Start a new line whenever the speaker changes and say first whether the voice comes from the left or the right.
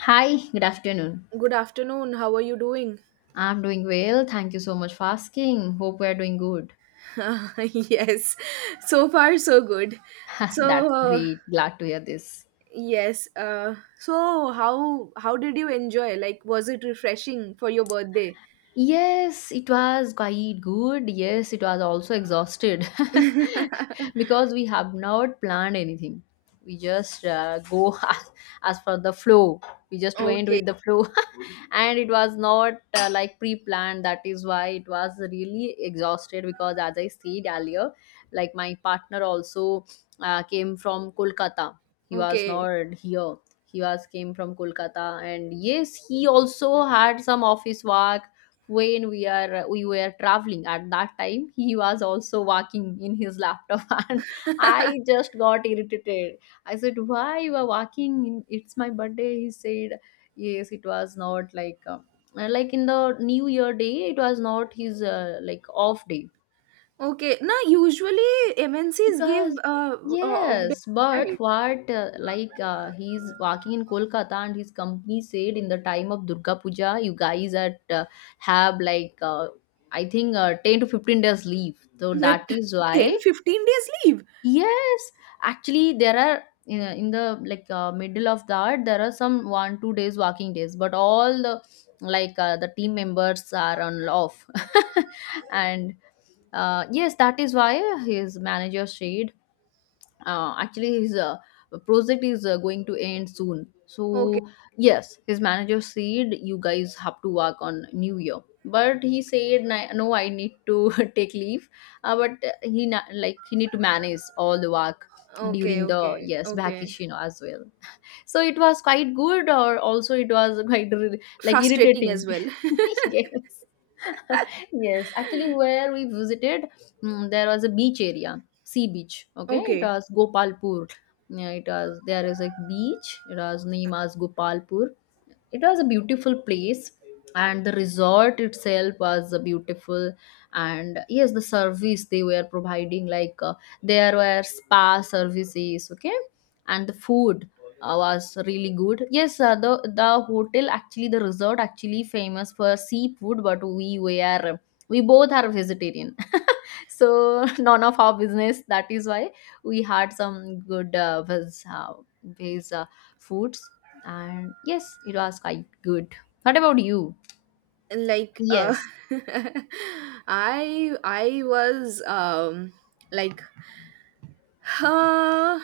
left: Hi, good afternoon.
right: Good afternoon. How are you doing?
left: I'm doing well. Thank you so much for asking. Hope we're doing good.
right: Yes, so far so good. So
left: That's
right: uh,
left: great. Glad to hear this.
right: yes, so how did you enjoy? Like, was it refreshing for your birthday?
left: Yes, it was quite good. Yes, it was also exhausted because we have not planned anything. We just go as per the flow. We just went
right: Okay,
left: with the flow. And it was not like pre-planned, that is why it was really exhausted, because as I said earlier, like my partner also came from Kolkata. He was
right: okay,
left: not here. He was came from Kolkata, and yes, he also had some office work. When we were traveling, at that time he was also working in his laptop and I just got irritated. I said why you are working in, it's my birthday. He said yes, it was not like like in the new year day, it was not his like off day.
right: okay. Now, usually
left: It
right: MNCs give
left: was
right: off day,
left: yes, but
right: right?
left: what like he's working in Kolkata, and his company said in the time of Durga Puja, you guys at have like I think 10 to 15 days leave, so
right: Like
left: that is why.
right: 10 15 days leave.
left: Yes, actually, there are, in the like middle of that there are some one two days working days, but all the the team members are on off, and yes, that is why his manager said actually his project is going to end soon,
right: Okay,
left: so yes his manager said you guys have to work on new year. But he said, "No, I need to take leave, but like he need to manage all the work
right: okay,
left: during the
right: okay,
left: yes
right: okay.
left: vacation as well." So it was quite good, or also it was quite like
right: Frustrating as
left: irritating.
right: well.
left: Yes. Yes, actually, where we visited, there was a beach area, sea beach. Okay, it
right: Okay.
left: was Gopalpur. Yeah, it was, there is a beach, it was named as Gopalpur. It was a beautiful place, and the resort itself was beautiful. And yes, the service they were providing like there were spa services, okay. And the food was really good. Yes, the hotel, actually the resort, actually famous for seafood, but we both are vegetarian, so none of our business, that is why we had some good veg, veg foods. And yes, it was quite good. What about you?
right: like uh
left: Yes,
right: I was like uh,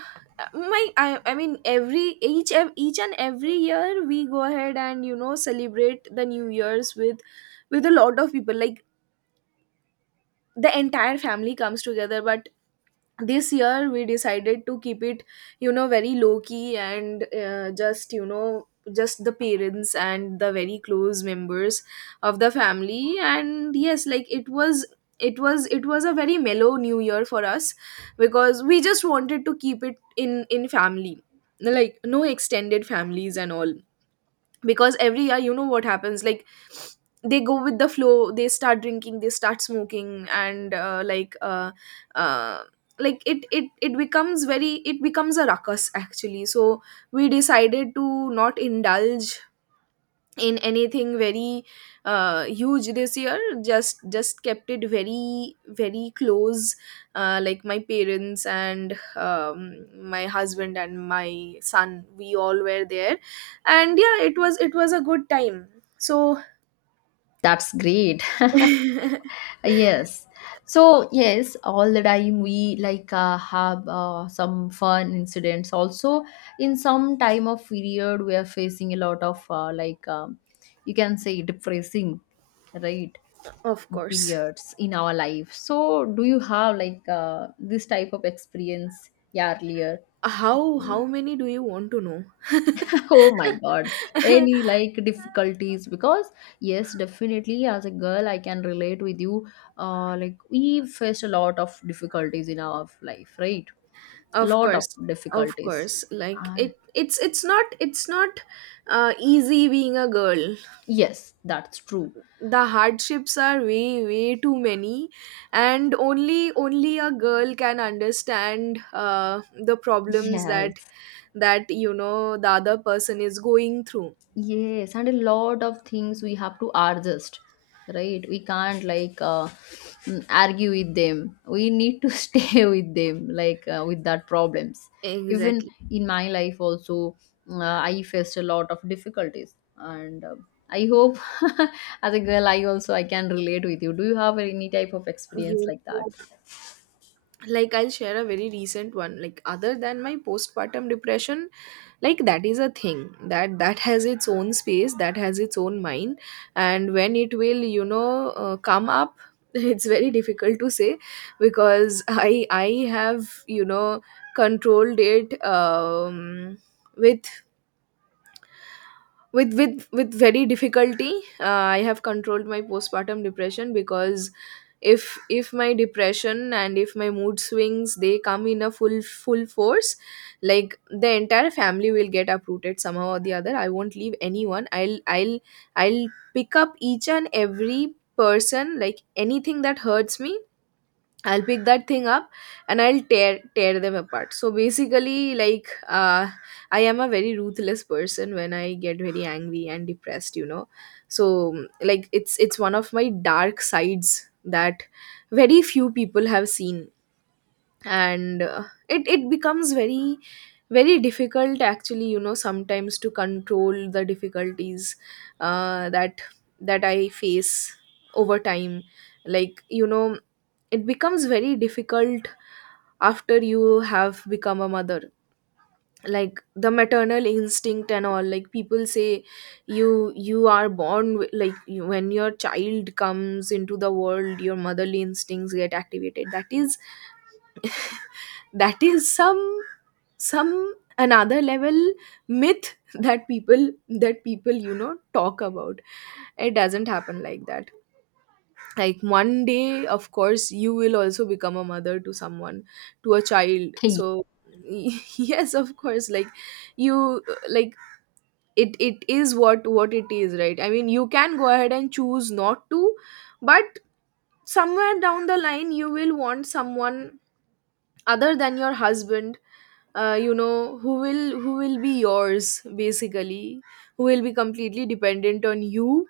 right: my I, I mean, every each and every year we go ahead and, you know, celebrate the new year's with a lot of people, like the entire family comes together. But this year we decided to keep it, you know, very low key, and just, you know, just the parents and the very close members of the family. And yes, like it was it was, it was a very mellow new year for us because we just wanted to keep it in family, like no extended families and all, because every year, you know what happens, like they go with the flow, they start drinking, they start smoking, and uh, like it it becomes very, it becomes a ruckus actually. So we decided to not indulge in anything very huge this year. Just kept it very very close, like my parents and my husband and my son, we all were there. And yeah, it was, it was a good time. So
left: that's great. Yes. So yes, all the time we like have some fun incidents also. In some time of period, we are facing a lot of like you can say depressing, right,
right: of course.
left: periods in our life. So, do you have like this type of experience, yeah, earlier?
right: How
left: Mm.
right: many do you want to know?
left: Oh my God, any like difficulties? Because, yes, definitely, as a girl, I can relate with you. Like, we faced a lot of difficulties in our life, right?
right: Of
left: Lot of
right: course. Of
left: difficulties.
right: course, like
left: Uh,
right: it's not, it's not easy being a girl.
left: yes, that's true.
right: The hardships are way way too many, and only only a girl can understand the problems that
left: Yes,
right: that, you know, the other person is going through.
left: yes, and a lot of things we have to adjust, right? We can't like argue with them. We need to stay with them, like with that problems. Even
right: Exactly.
left: in my life, also, I faced a lot of difficulties, and I hope as a girl, I can relate with you. Do you have any type of experience
right: You
left: like that?
right: know, like I'll share a very recent one. Like other than my postpartum depression, like that is a thing that that has its own space, that has its own mind, and when it will, you know, come up it's very difficult to say. Because I have, you know, controlled it, with with very difficulty, I have controlled my postpartum depression. Because if my depression and if my mood swings they come in a full force, like the entire family will get uprooted. Somehow or the other, I won't leave anyone. I'll pick up each and every person. Like anything that hurts me, I'll pick that thing up and I'll tear them apart. So basically, like I am a very ruthless person when I get very angry and depressed, you know. So like it's one of my dark sides that very few people have seen, and it becomes very very difficult actually, you know, sometimes to control the difficulties that that I face over time. Like, you know, it becomes very difficult after you have become a mother. Like the maternal instinct and all, like people say you are like you, when your child comes into the world your motherly instincts get activated, that is that is some another level myth that people, you know, talk about. It doesn't happen like that. Like one day, of course, you will also become a mother to someone, to a child. So yes, of course, like you, like it is what it is, right? I mean, you can go ahead and choose not to, but somewhere down the line you will want someone other than your husband, you know, who will, who will be yours, basically, who will be completely dependent on you,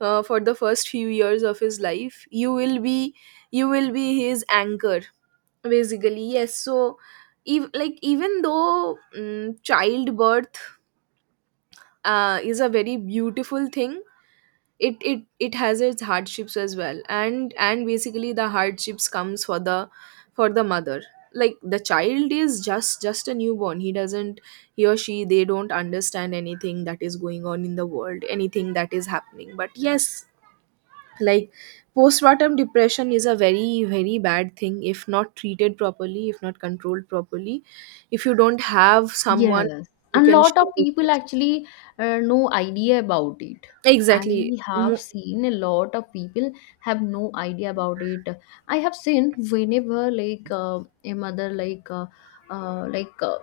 right: for the first few years of his life. You will be, you will be his anchor, basically. Yes, so like, even though mm childbirth is a very beautiful thing, it it it has its hardships as well. And basically the hardships comes for the, for the mother. Like the child is just a newborn, he doesn't, he or she, they don't understand anything that is going on in the world, anything that is happening. But yes, like postpartum depression is a very very bad thing if not treated properly, if not controlled properly, if you don't have someone
left: Yes,
right: you
left: and
right: can
left: lot of
right: share it
left: people
right: with.
left: actually no idea about it. I
right: Exactly.
left: have seen a lot of people have no idea about it. I have seen whenever like a mother uh, like uh,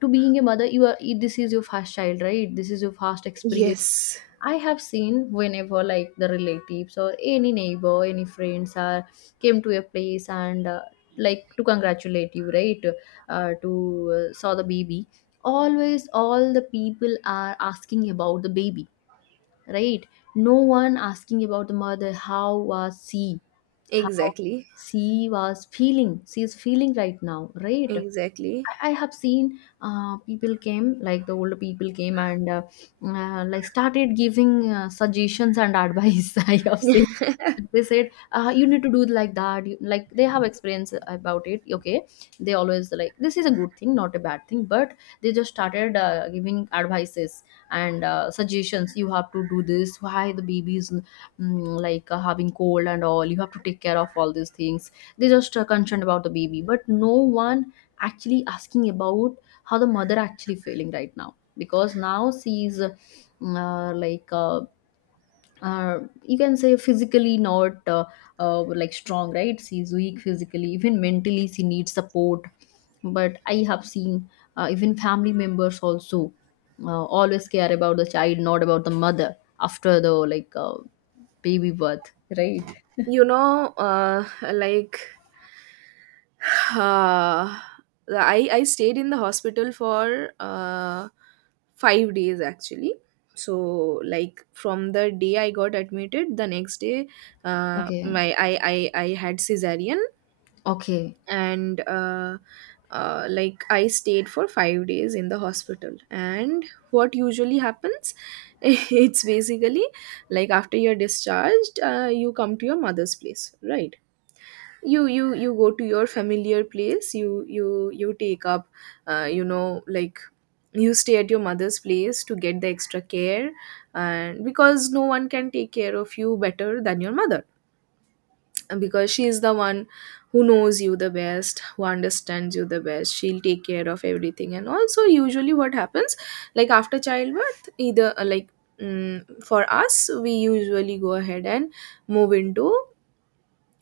left: to being a mother, you are this is your first child, right? This is your first experience.
right: Yes,
left: I have seen whenever like the relatives or any neighbor, any friends are came to a place and like to congratulate you, right? To saw the baby. Always, all the people are asking about the baby, right? No one asking about the mother. How was she? How
right: exactly,
left: she was feeling? She is feeling right now, right?
right: exactly.
left: I have seen people came like the older people came and like started giving suggestions and advice. I have seen they said you need to do like that. Like they have experience about it. Okay, they always like this is a good thing, not a bad thing. But they just started giving advices and suggestions. You have to do this. Why the baby is like having cold and all. You have to take care of all these things. They just concerned about the baby, but no one actually asking about how the mother actually feeling right now, because now she is like uh, you can say physically not like strong, right? She's weak physically, even mentally she needs support. But I have seen even family members also always care about the child, not about the mother after the like baby birth, right?
right: You know, like Uh, I stayed in the hospital for 5 days actually. So like from the day I got admitted, the next day,
left: Okay.
right: my I, I had cesarean,
left: Okay.
right: and like I stayed for 5 days in the hospital. And what usually happens, it's basically like after you're discharged, you come to your mother's place, right? You go to your familiar place. You take up, you know, like, you stay at your mother's place to get the extra care. And because no one can take care of you better than your mother. And because she is the one who knows you the best, who understands you the best, she'll take care of everything. And also usually what happens, like after childbirth, either for us, we usually go ahead and move into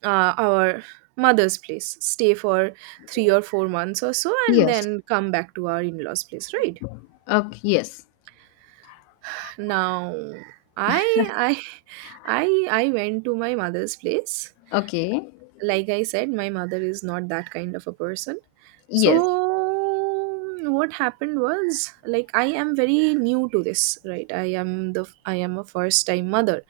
right: our mother's place, stay for 3 or 4 months or so, and
left: Yes.
right: then come back to our in-laws' place, right?
left: Okay. Yes.
right: Now, I I I went to my mother's place.
left: Okay.
right: Like I said, my mother is not that kind of a person.
left: Yes.
right: So what happened was, like, I am very new to this, right? I am a first time mother.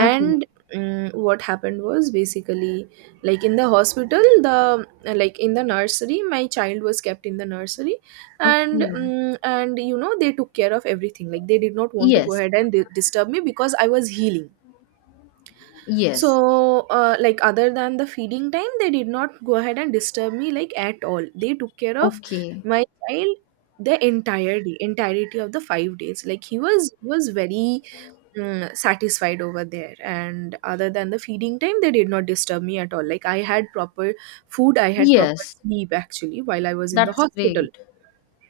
left: Okay,
right: mm, what happened was basically, like in the hospital, the like in the nursery, my child was kept in the nursery. And
left: okay.
right: mm, and you know, they took care of everything. Like they did not want to go
left: Yes,
right: ahead and disturb me because I was healing.
left: yes.
right: So like other than the feeding time, they did not go ahead and disturb me like at all. They took care of
left: Okay.
right: my child the entire day, entirety of the 5 days. Like he was very mm, satisfied over there, and other than the feeding time they did not disturb me at all. Like I had proper food, I had proper
left: Yes,
right: sleep actually while I was in the
left: that's
right: hospital.
left: great.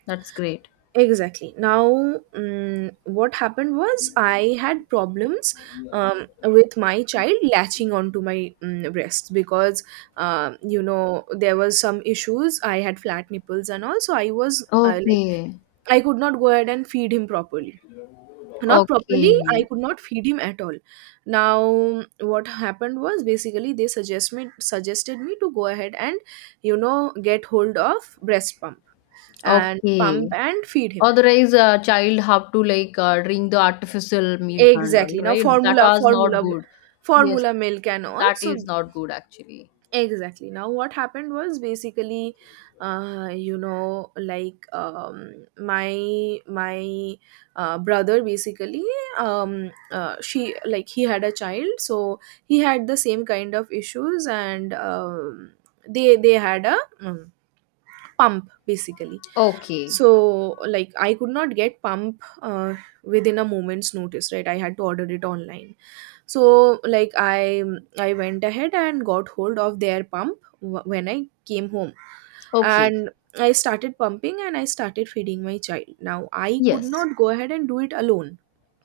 left: That's great.
right: Exactly. Now what happened was, I had problems with my child latching onto my breasts, because you know, there was some issues. I had flat nipples and all, so I was, like,
left: Okay,
right: I could not go ahead and feed him properly. Not properly,
left: okay,
right: I could not feed him at all. Now what happened was basically, they suggested me to go ahead and, you know, get hold of breast pump and
left: okay.
right: pump and feed him.
left: Otherwise, a child have to like drink the artificial milk and all,
right: Exactly. Now
left: right? That was not good. Yes,
right: formula milk and all.
left: that is
right: So
left: not good actually.
right: exactly. Now what happened was, basically, you know, like my brother, basically, she like he had a child. So he had the same kind of issues. And they had a, pump, basically.
left: Okay,
right: So like I could not get pump within a moment's notice, right? I had to order it online. So like I went ahead and got hold of their pump when I came home.
left: okay.
right: And I started pumping and I started feeding my child. Now I could
left: Yes,
right: not go ahead and do it alone.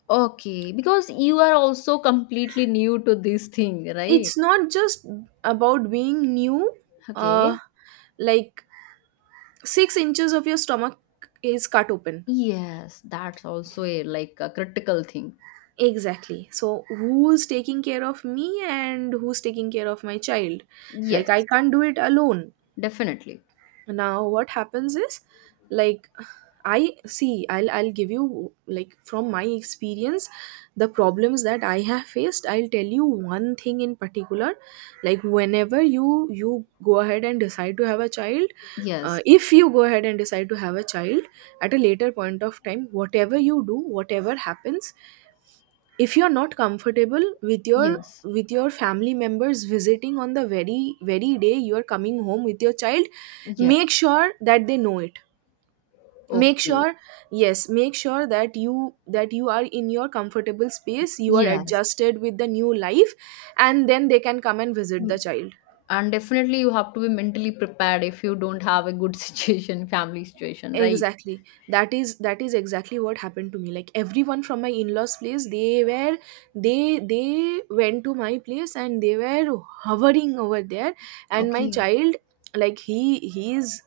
left: okay. Because you are also completely new to this thing, right?
right: It's not just about being new. uh
left: Okay.
right: like, 6 inches of your stomach is cut open.
left: Yes, that's also a like a critical thing.
right: Exactly. So who's taking care of me and who's taking care of my child? Like I
left: Yes,
right: can't do it alone.
left: definitely.
right: Now what happens is, like, I see, I'll give you, like, from my experience, the problems that I have faced. I'll tell you one thing in particular. Like, whenever you go ahead and decide to have a child,
left: Yes,
right: if you go ahead and decide to have a child at a later point of time, whatever you do, whatever happens, if you're not comfortable with your,
left: yes,
right: with your family members visiting on the very very day you're coming home with your child,
left: yes.
right: make sure that they know it. Make sure,
left: Okay,
right: yes, make sure that you, that you are in your comfortable space, you are
left: yes.
right: adjusted with the new life, and then they can come and visit the
left: Mm,
right: child.
left: and definitely you have to be mentally prepared if you don't have a good situation, family situation, right?
right: Exactly. That is, that is exactly what happened to me. Like everyone from my in-laws place, they were, they went to my place and they were hovering over there. And my
left: Okay.
right: child, like he's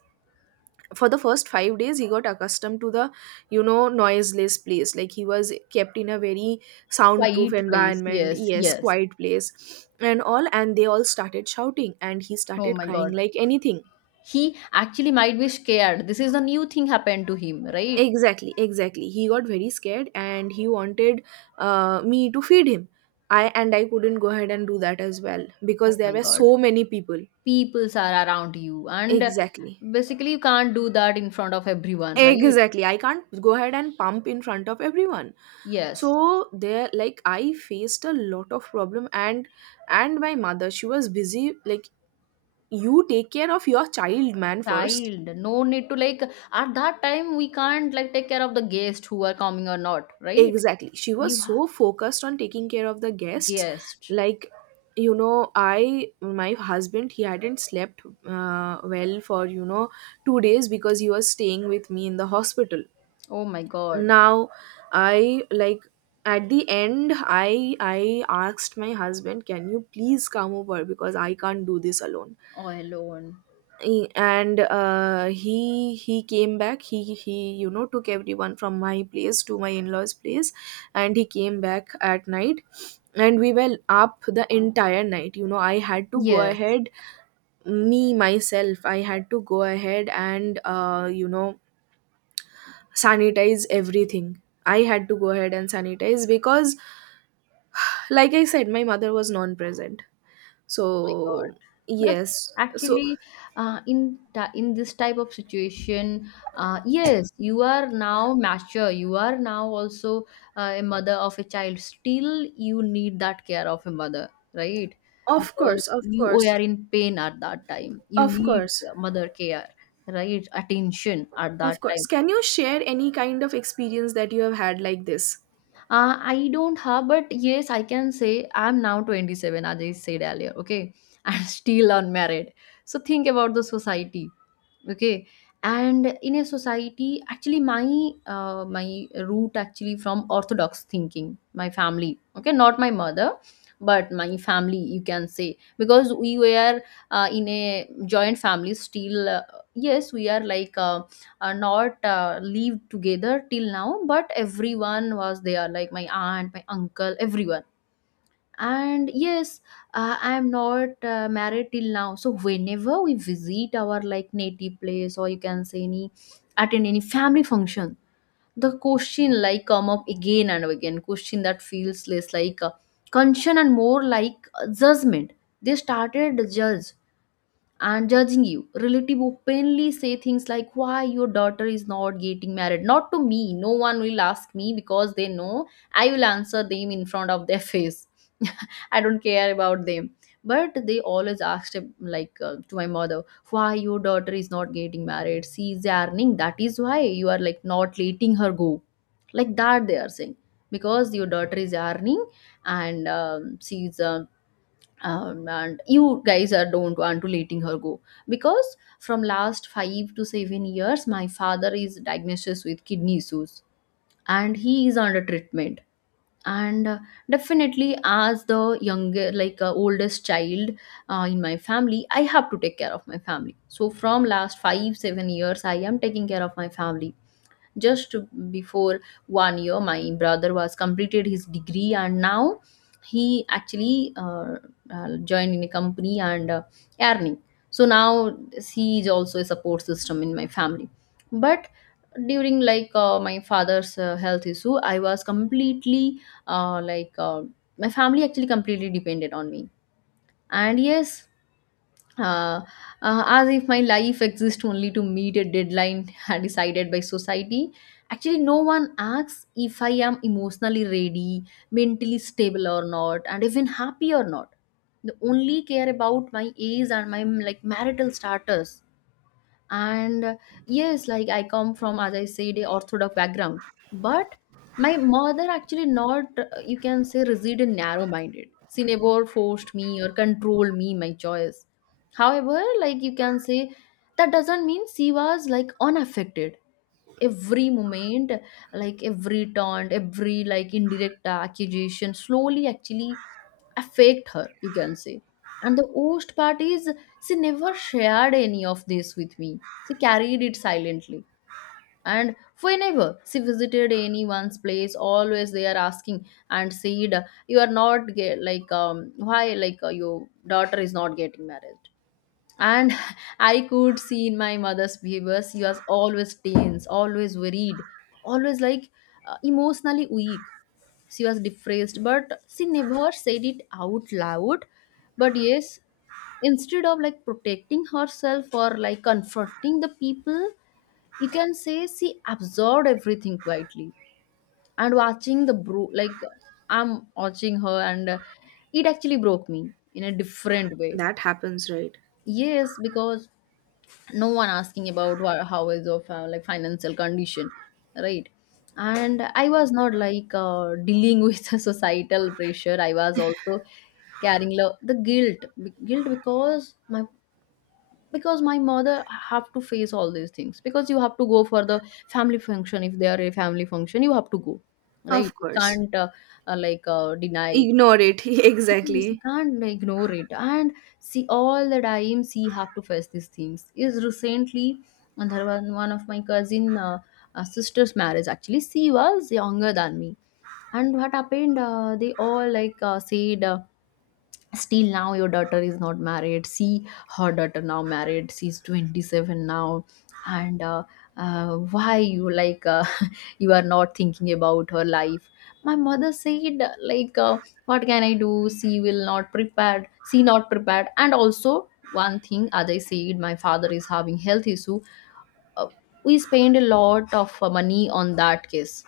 right: for the first 5 days, he got accustomed to the, you know, noiseless place. Like he was kept in a very soundproof
left: Quiet place.
right: environment,
left: Yes,
right: yes,
left: yes.
right: quiet place and all. And they all started shouting and he
left: Oh
right: started
left: my
right: crying
left: God.
right: like anything.
left: He actually might be scared. This is a new thing happened to him, right?
right: Exactly, exactly. He got very scared and he wanted, me to feed him. I couldn't go ahead and do that as well because
left: Oh
right: there
left: my
right: were
left: God.
right: so many people.
left: Peoples are around you and
right: Exactly.
left: basically you can't do that in front of everyone, right?
right: Exactly. I can't go ahead and pump in front of everyone.
left: Yes.
right: So there like I faced a lot of problem and my mother she was busy like you take care of your child man first.
left: Child, no need to like, at that time we can't like take care of the guest who are coming or not, right?
right: Exactly. She was
left: You have
right: so focused on taking care of the guests.
left: guest.
right: Like, I, my husband, he hadn't slept well for 2 days because he was staying with me in the hospital.
left: Oh my God.
right: Now, I, like, at the end, I asked my husband, can you please come over because I can't do this alone.
left: All alone.
right: E- and he came back, he took everyone from my place to my in-laws place and he came back at night, and we were up the entire night. You know I had to go
left: Yes,
right: ahead me myself I had to go ahead and sanitize everything. I had to go ahead and sanitize because like I said, my mother was non-present,
left: my God.
right: so
left: That's
right: yes, so
left: actually, in this type of situation. Yes, you are now mature. You are now also a mother of a child. Still, you need that care of a mother, right?
right: of course,
left: Because
right: of
left: you
right: course,
left: are in pain at that time. You
right: of
left: need
right: course.
left: mother care, right? Attention at
right: Of
left: that
right: course.
left: time.
right: Can you share any kind of experience that you have had like this?
left: I don't have, but yes, I can say I'm now 27, as I said earlier. Okay, I'm still unmarried. So think about the society. Okay. And in a society, actually my root actually from orthodox thinking, my family, okay, not my mother, but my family, you can say, because we were in a joint family. Still yes, we are like not lived together till now, but everyone was there, like my aunt, my uncle, everyone. And yes, I am not married till now, so whenever we visit our like native place, or you can say any, attend any family function, the question like come up again and again, question that feels less like concern and more like judgment. They started to judge, and judging you, relative openly say things like why your daughter is not getting married, not to me, no one will ask me, because they know I will answer them in front of their face. I don't care about them. But they always asked him, like to my mother, why your daughter is not getting married? She is earning. That is why you are like not letting her go. Like that they are saying, because your daughter is earning, and she's and you guys are don't want to letting her go, because from last 5 to 7 years my father is diagnosed with kidney issues, and he is under treatment. And definitely as the younger like oldest child in my family, I have to take care of my family, so from last 5 7 years I am taking care of my family. Just before one year, my brother was completed his degree, and now he actually joined in a company and earning. So now he is also a support system in my family. But during like my father's health issue, I was completely like my family actually completely depended on me. And yes, uh, as if my life exists only to meet a deadline decided by society. Actually, no one asks if I am emotionally ready, mentally stable or not, and even happy or not. They only care about my age and my like marital status and yes, like, I come from, as I said, a orthodox background, but my mother actually not you can say rigid and narrow minded. She never forced me or controlled me my choice. However, like, you can say that doesn't mean she was like unaffected every moment. Like every taunt, every like indirect accusation slowly actually I her, you can say. And the worst part is, she never shared any of this with me. She carried it silently. And whenever she visited anyone's place, always they are asking and said, "You are not get, like, why like your daughter is not getting married." And I could see in my mother's behavior, she was always tense, always worried, always like emotionally weak. She was depressed, but she never said it out loud. But yes, instead of like protecting herself or like confronting the people, you can say she absorbed everything quietly. And watching the bro like I'm watching her, and it actually broke me in a different way.
right: That happens, right?
left: Yes, because no one asking about how is of like financial condition, right? And I was not like dealing with the societal pressure. I was also carrying the guilt, guilt because my, because my mother have to face all these things. Because you have to go for the family function. If they are a family function, you have to go,
right: Of
left: right? You
right: course.
left: can't like deny it.
right: Ignore it.
left: Yes, you
right: Exactly.
left: can't, like, ignore it. And see, all the time she have to face these things. Is recently, and there was one of my cousin sister's marriage. Actually, she was younger than me. And what happened? They all like said. Still now your daughter is not married, see. Her daughter now married, she's 27 now. And why you like you are not thinking about her life. My mother said, like, what can I do? She will not prepared, she not prepared. And also one thing, as I said, my father is having health issue. uh, we spend a lot of money on that case.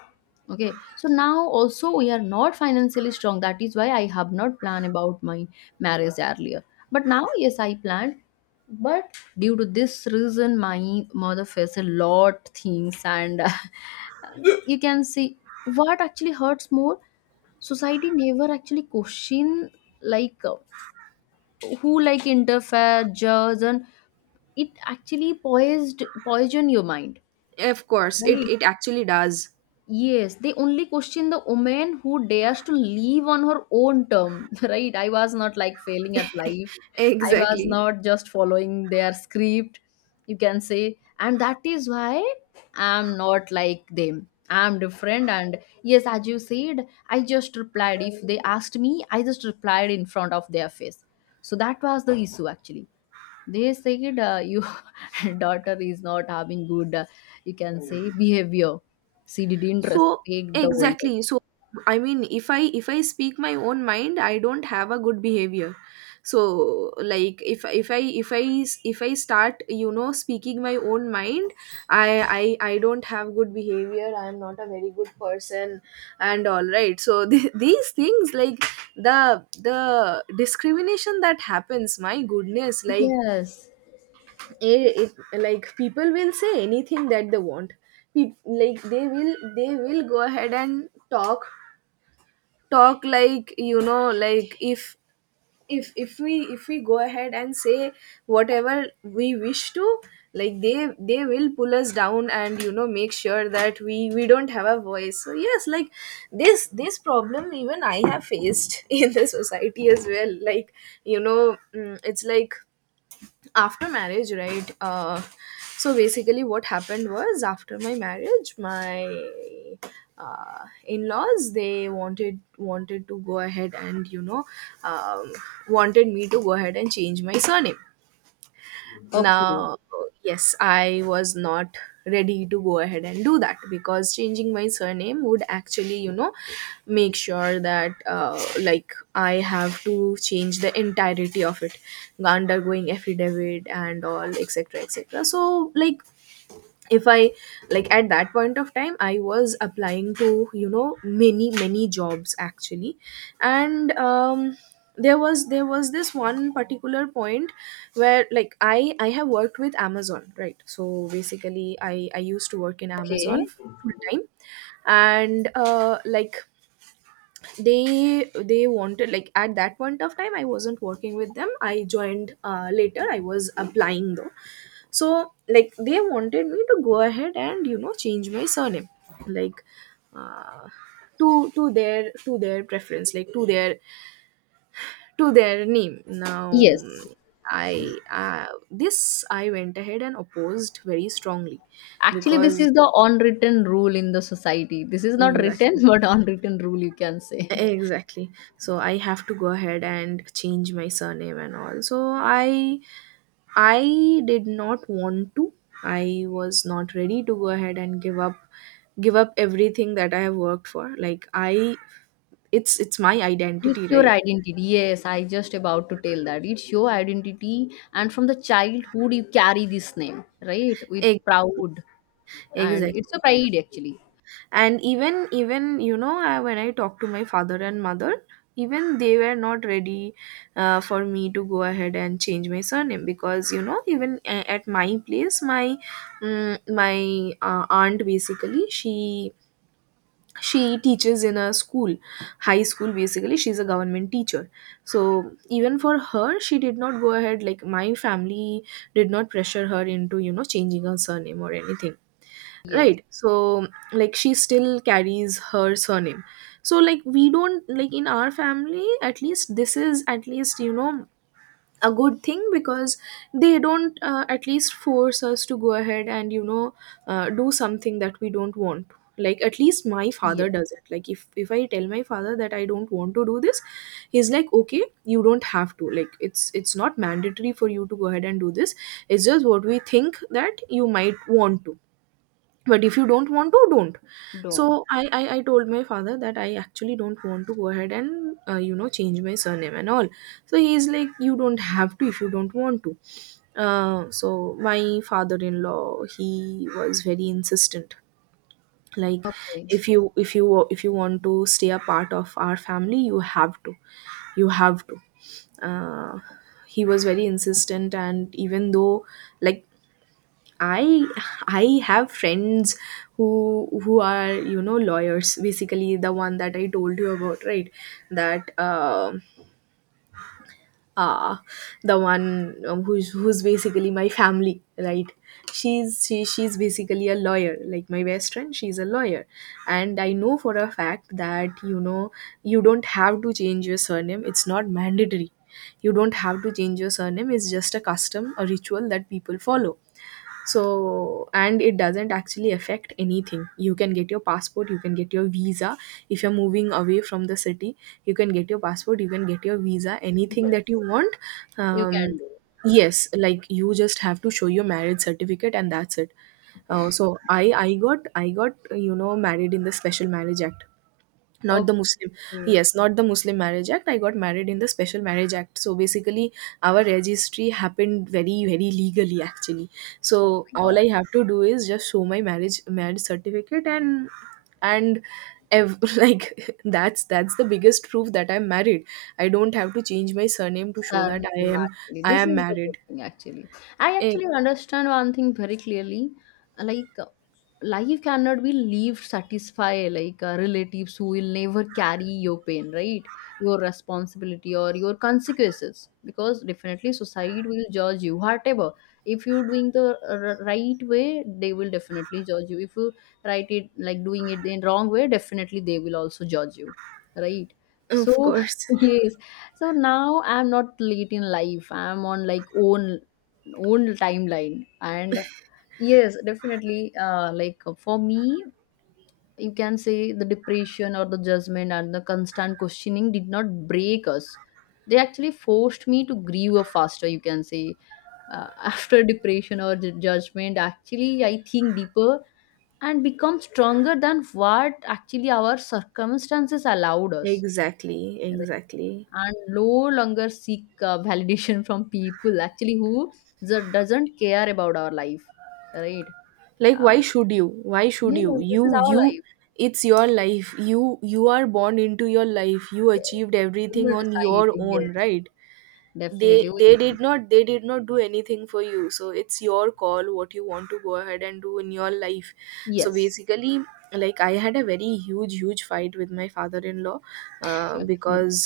left: Okay, so now also we are not financially strong. That is why I have not planned about my marriage earlier. But now, yes, I planned. But due to this reason, my mother faced a lot things, and you can see what actually hurts more. Society never actually question, like, who like interfere, judge, and it actually poised poison your mind,
right: Of course. It
left: right?
right: it actually does.
left: Yes, they only question the woman who dares to live on her own term, right? I was not like failing at life. I was
right: Exactly.
left: not just following their script, you can say. And that is why I'm not like them. I'm different. And yes, as you said, I just replied. If they asked me, I just replied in front of their face. So that was the issue actually. They said, your daughter is not having good, you can say, behavior. She didn't
right: so
left: respect the older.
right: exactly so I mean, if I speak my own mind, I don't have a good behavior. So like, if I start, you know, speaking my own mind, I don't have good behavior, I am not a very good person and all, right? So these things like the discrimination that happens, my goodness. Like
left: Yes.
right: it like people will say anything that they want. Peop like they will go ahead and talk, like, you know, like if if we go ahead and say whatever we wish to, like they will pull us down and, you know, make sure that we don't have a voice. So yes, like this problem even I have faced in the society as well. Like, you know, it's like after marriage, right? Uh, so basically what happened was, after my marriage, my in-laws, they wanted to go ahead and, you know, um, wanted me to go ahead and change my surname.
left: Okay.
right: Now, yes, I was not ready to go ahead and do that, because changing my surname would actually, you know, make sure that like, I have to change the entirety of it, undergoing affidavit and all, etc., etc. So, like, if I like at that point of time I was applying to, you know, many many jobs actually. And there was this one particular point where like, I have worked with Amazon, right? So basically I used to work in Amazon
left: Okay.
right: full time. And uh, like they wanted, like at that point of time I wasn't working with them, I joined later, I was applying though. So like they wanted me to go ahead and, you know, change my surname. like uh, to their preference, like to their name. Now
left: Yes.
right: mm, I This I went ahead and opposed very strongly
left: Actually, this
right: because
left: is the unwritten rule in the society. This is not written,
right: exactly,
left: but unwritten rule, you can say. Yeah.
right: exactly. So I have to go ahead and change my surname and all, so I did not want to. I was not ready to go ahead and give up, everything that I have worked for. Like I It's my
left: It's
right: identity,
left: your
right: right?
left: identity. Yes, I just about to tell that. It's your identity, and from the childhood, you carry this name, right? With
right: Ex-
left: proud, and
right: Exactly.
left: it's a pride actually.
right: And even you know, I, when I talked to my father and mother, even they were not ready for me to go ahead and change my surname, because you know, even at my place, my aunt, basically she teaches in a school, high school, basically she's a government teacher. So even for her, she did not go ahead, like my family did not pressure her into, you know, changing her surname or anything,
left: Yes,
right: right? So like, she still carries her surname. So like, we don't, like in our family at least, this is at least, you know, a good thing, because they don't at least force us to go ahead and, you know, do something that we don't want. Like at least my father
left: yes.
right: does it, like if I tell my father that I don't want to do this, he's like, okay, you don't have to. Like it's not mandatory for you to go ahead and do this. It's just what we think that you might want to, but if you don't want to, don't.
left: Don't.
right: So I told my father that I actually don't want to go ahead and you know, change my surname and all. So he's like, you don't have to if you don't want to. So my father-in-law, he was very insistent. Like,
left: Okay.
right: if you want to stay a part of our family, you have to, you have to, uh, he was very insistent. And even though, like, I I have friends who are, you know, lawyers, basically the one that I told you about, right? That uh the one, who's basically my family, right? She's basically a lawyer, like my best friend, she's a lawyer. And I know for a fact that, you know, you don't have to change your surname, it's not mandatory. You don't have to change your surname, it's just a custom, a ritual that people follow. So, and it doesn't actually affect anything. You can get your passport, you can get your visa, if you're moving away from the city. You can get your passport, you can get your visa, anything that you
left: Yes,
right: want.
left: you can
right: um,
left: do.
right: yes, like you just have to show your marriage certificate and that's it. Uh, so I got, you know, married in the Special Marriage Act, not the Muslim,
left: Okay.
right: yes, not the Muslim Marriage Act. I got married in the Special Marriage Act, so basically our registry happened very very legally actually.
left: Oh
right: So
left: my
right: all
left: God.
right: I have to do is just show my marriage certificate, and like that's the biggest proof that I'm married. I don't have to change my surname to show that
left: Sarlim, actually.
right: I
left: This
right: am
left: is the good
right: married.
left: thing, actually. I
right: Eh,
left: actually understand one thing very clearly. Like, life cannot be lived satisfy like relatives who will never carry your pain, right? Your responsibility or your consequences. Because definitely society will judge you, whatever. If you're doing the right way, they will definitely judge you. If you write it like doing it in wrong way, definitely they will also judge you, right?
right: of
left: So,
right: course,
left: yes, so now I'm not late in life. I'm on like own timeline. And yes, definitely like for me, you can say the depression or the judgment and the constant questioning did not break us. They actually forced me to grieve a faster, you can say. After depression or the judgment, actually I think deeper and become stronger than what actually our circumstances allowed us.
right: exactly, exactly.
left: And no longer seek validation from people actually who the doesn't care about our life, right?
right: Like, why
left: uh,
right: should you, why should
left: yes, this is our
right: you,
left: life.
right: it's your life. You are born into your life, you
left: Yes,
right: achieved
left: we
right: everything
left: will
right: on
left: decide.
right: your
left: Yes,
right: own, right?
left: definitely
right: they
left: we
right: they
left: will
right: did
left: decide.
right: not, they did not do anything for you, so it's your call what you want to go ahead and do in your life. So
left: Yes.
right: basically, like I had a very huge fight with my father-in-law,
left: Okay,
right: because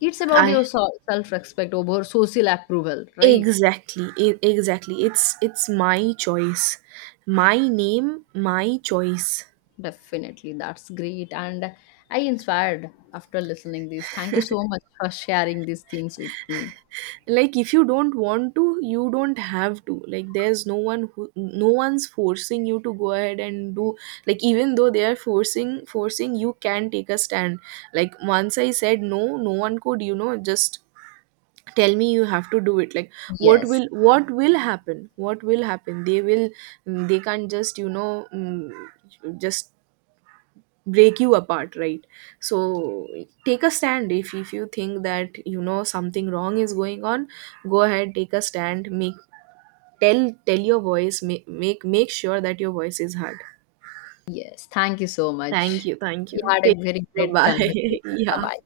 left: it's about
right: I,
left: your self-respect over social approval, right?
right: exactly, exactly, it's my choice, my name, my choice.
left: Definitely, that's great. And I inspired after listening this. Thank you so much for sharing these things with me.
right: Like if you don't want to, you don't have to. Like there's no one who, no one's forcing you to go ahead and do. Like even though they are forcing, you can take a stand. Like once I said no, no one could, you know, just tell me you have to do it. Like
left: Yes.
right: what will happen, they will, they can't just, you know, mm, just break you apart, right? So take a stand. If you think that, you know, something wrong is going on, go ahead, take a stand, make, tell your voice, make sure that your voice is heard.
left: Yes, thank you so
right: Thank
left: much.
right: you,
left: We had a
right: take,
left: very great
right: bye.
left: conversation. Bye
right: Yeah.
left: bye.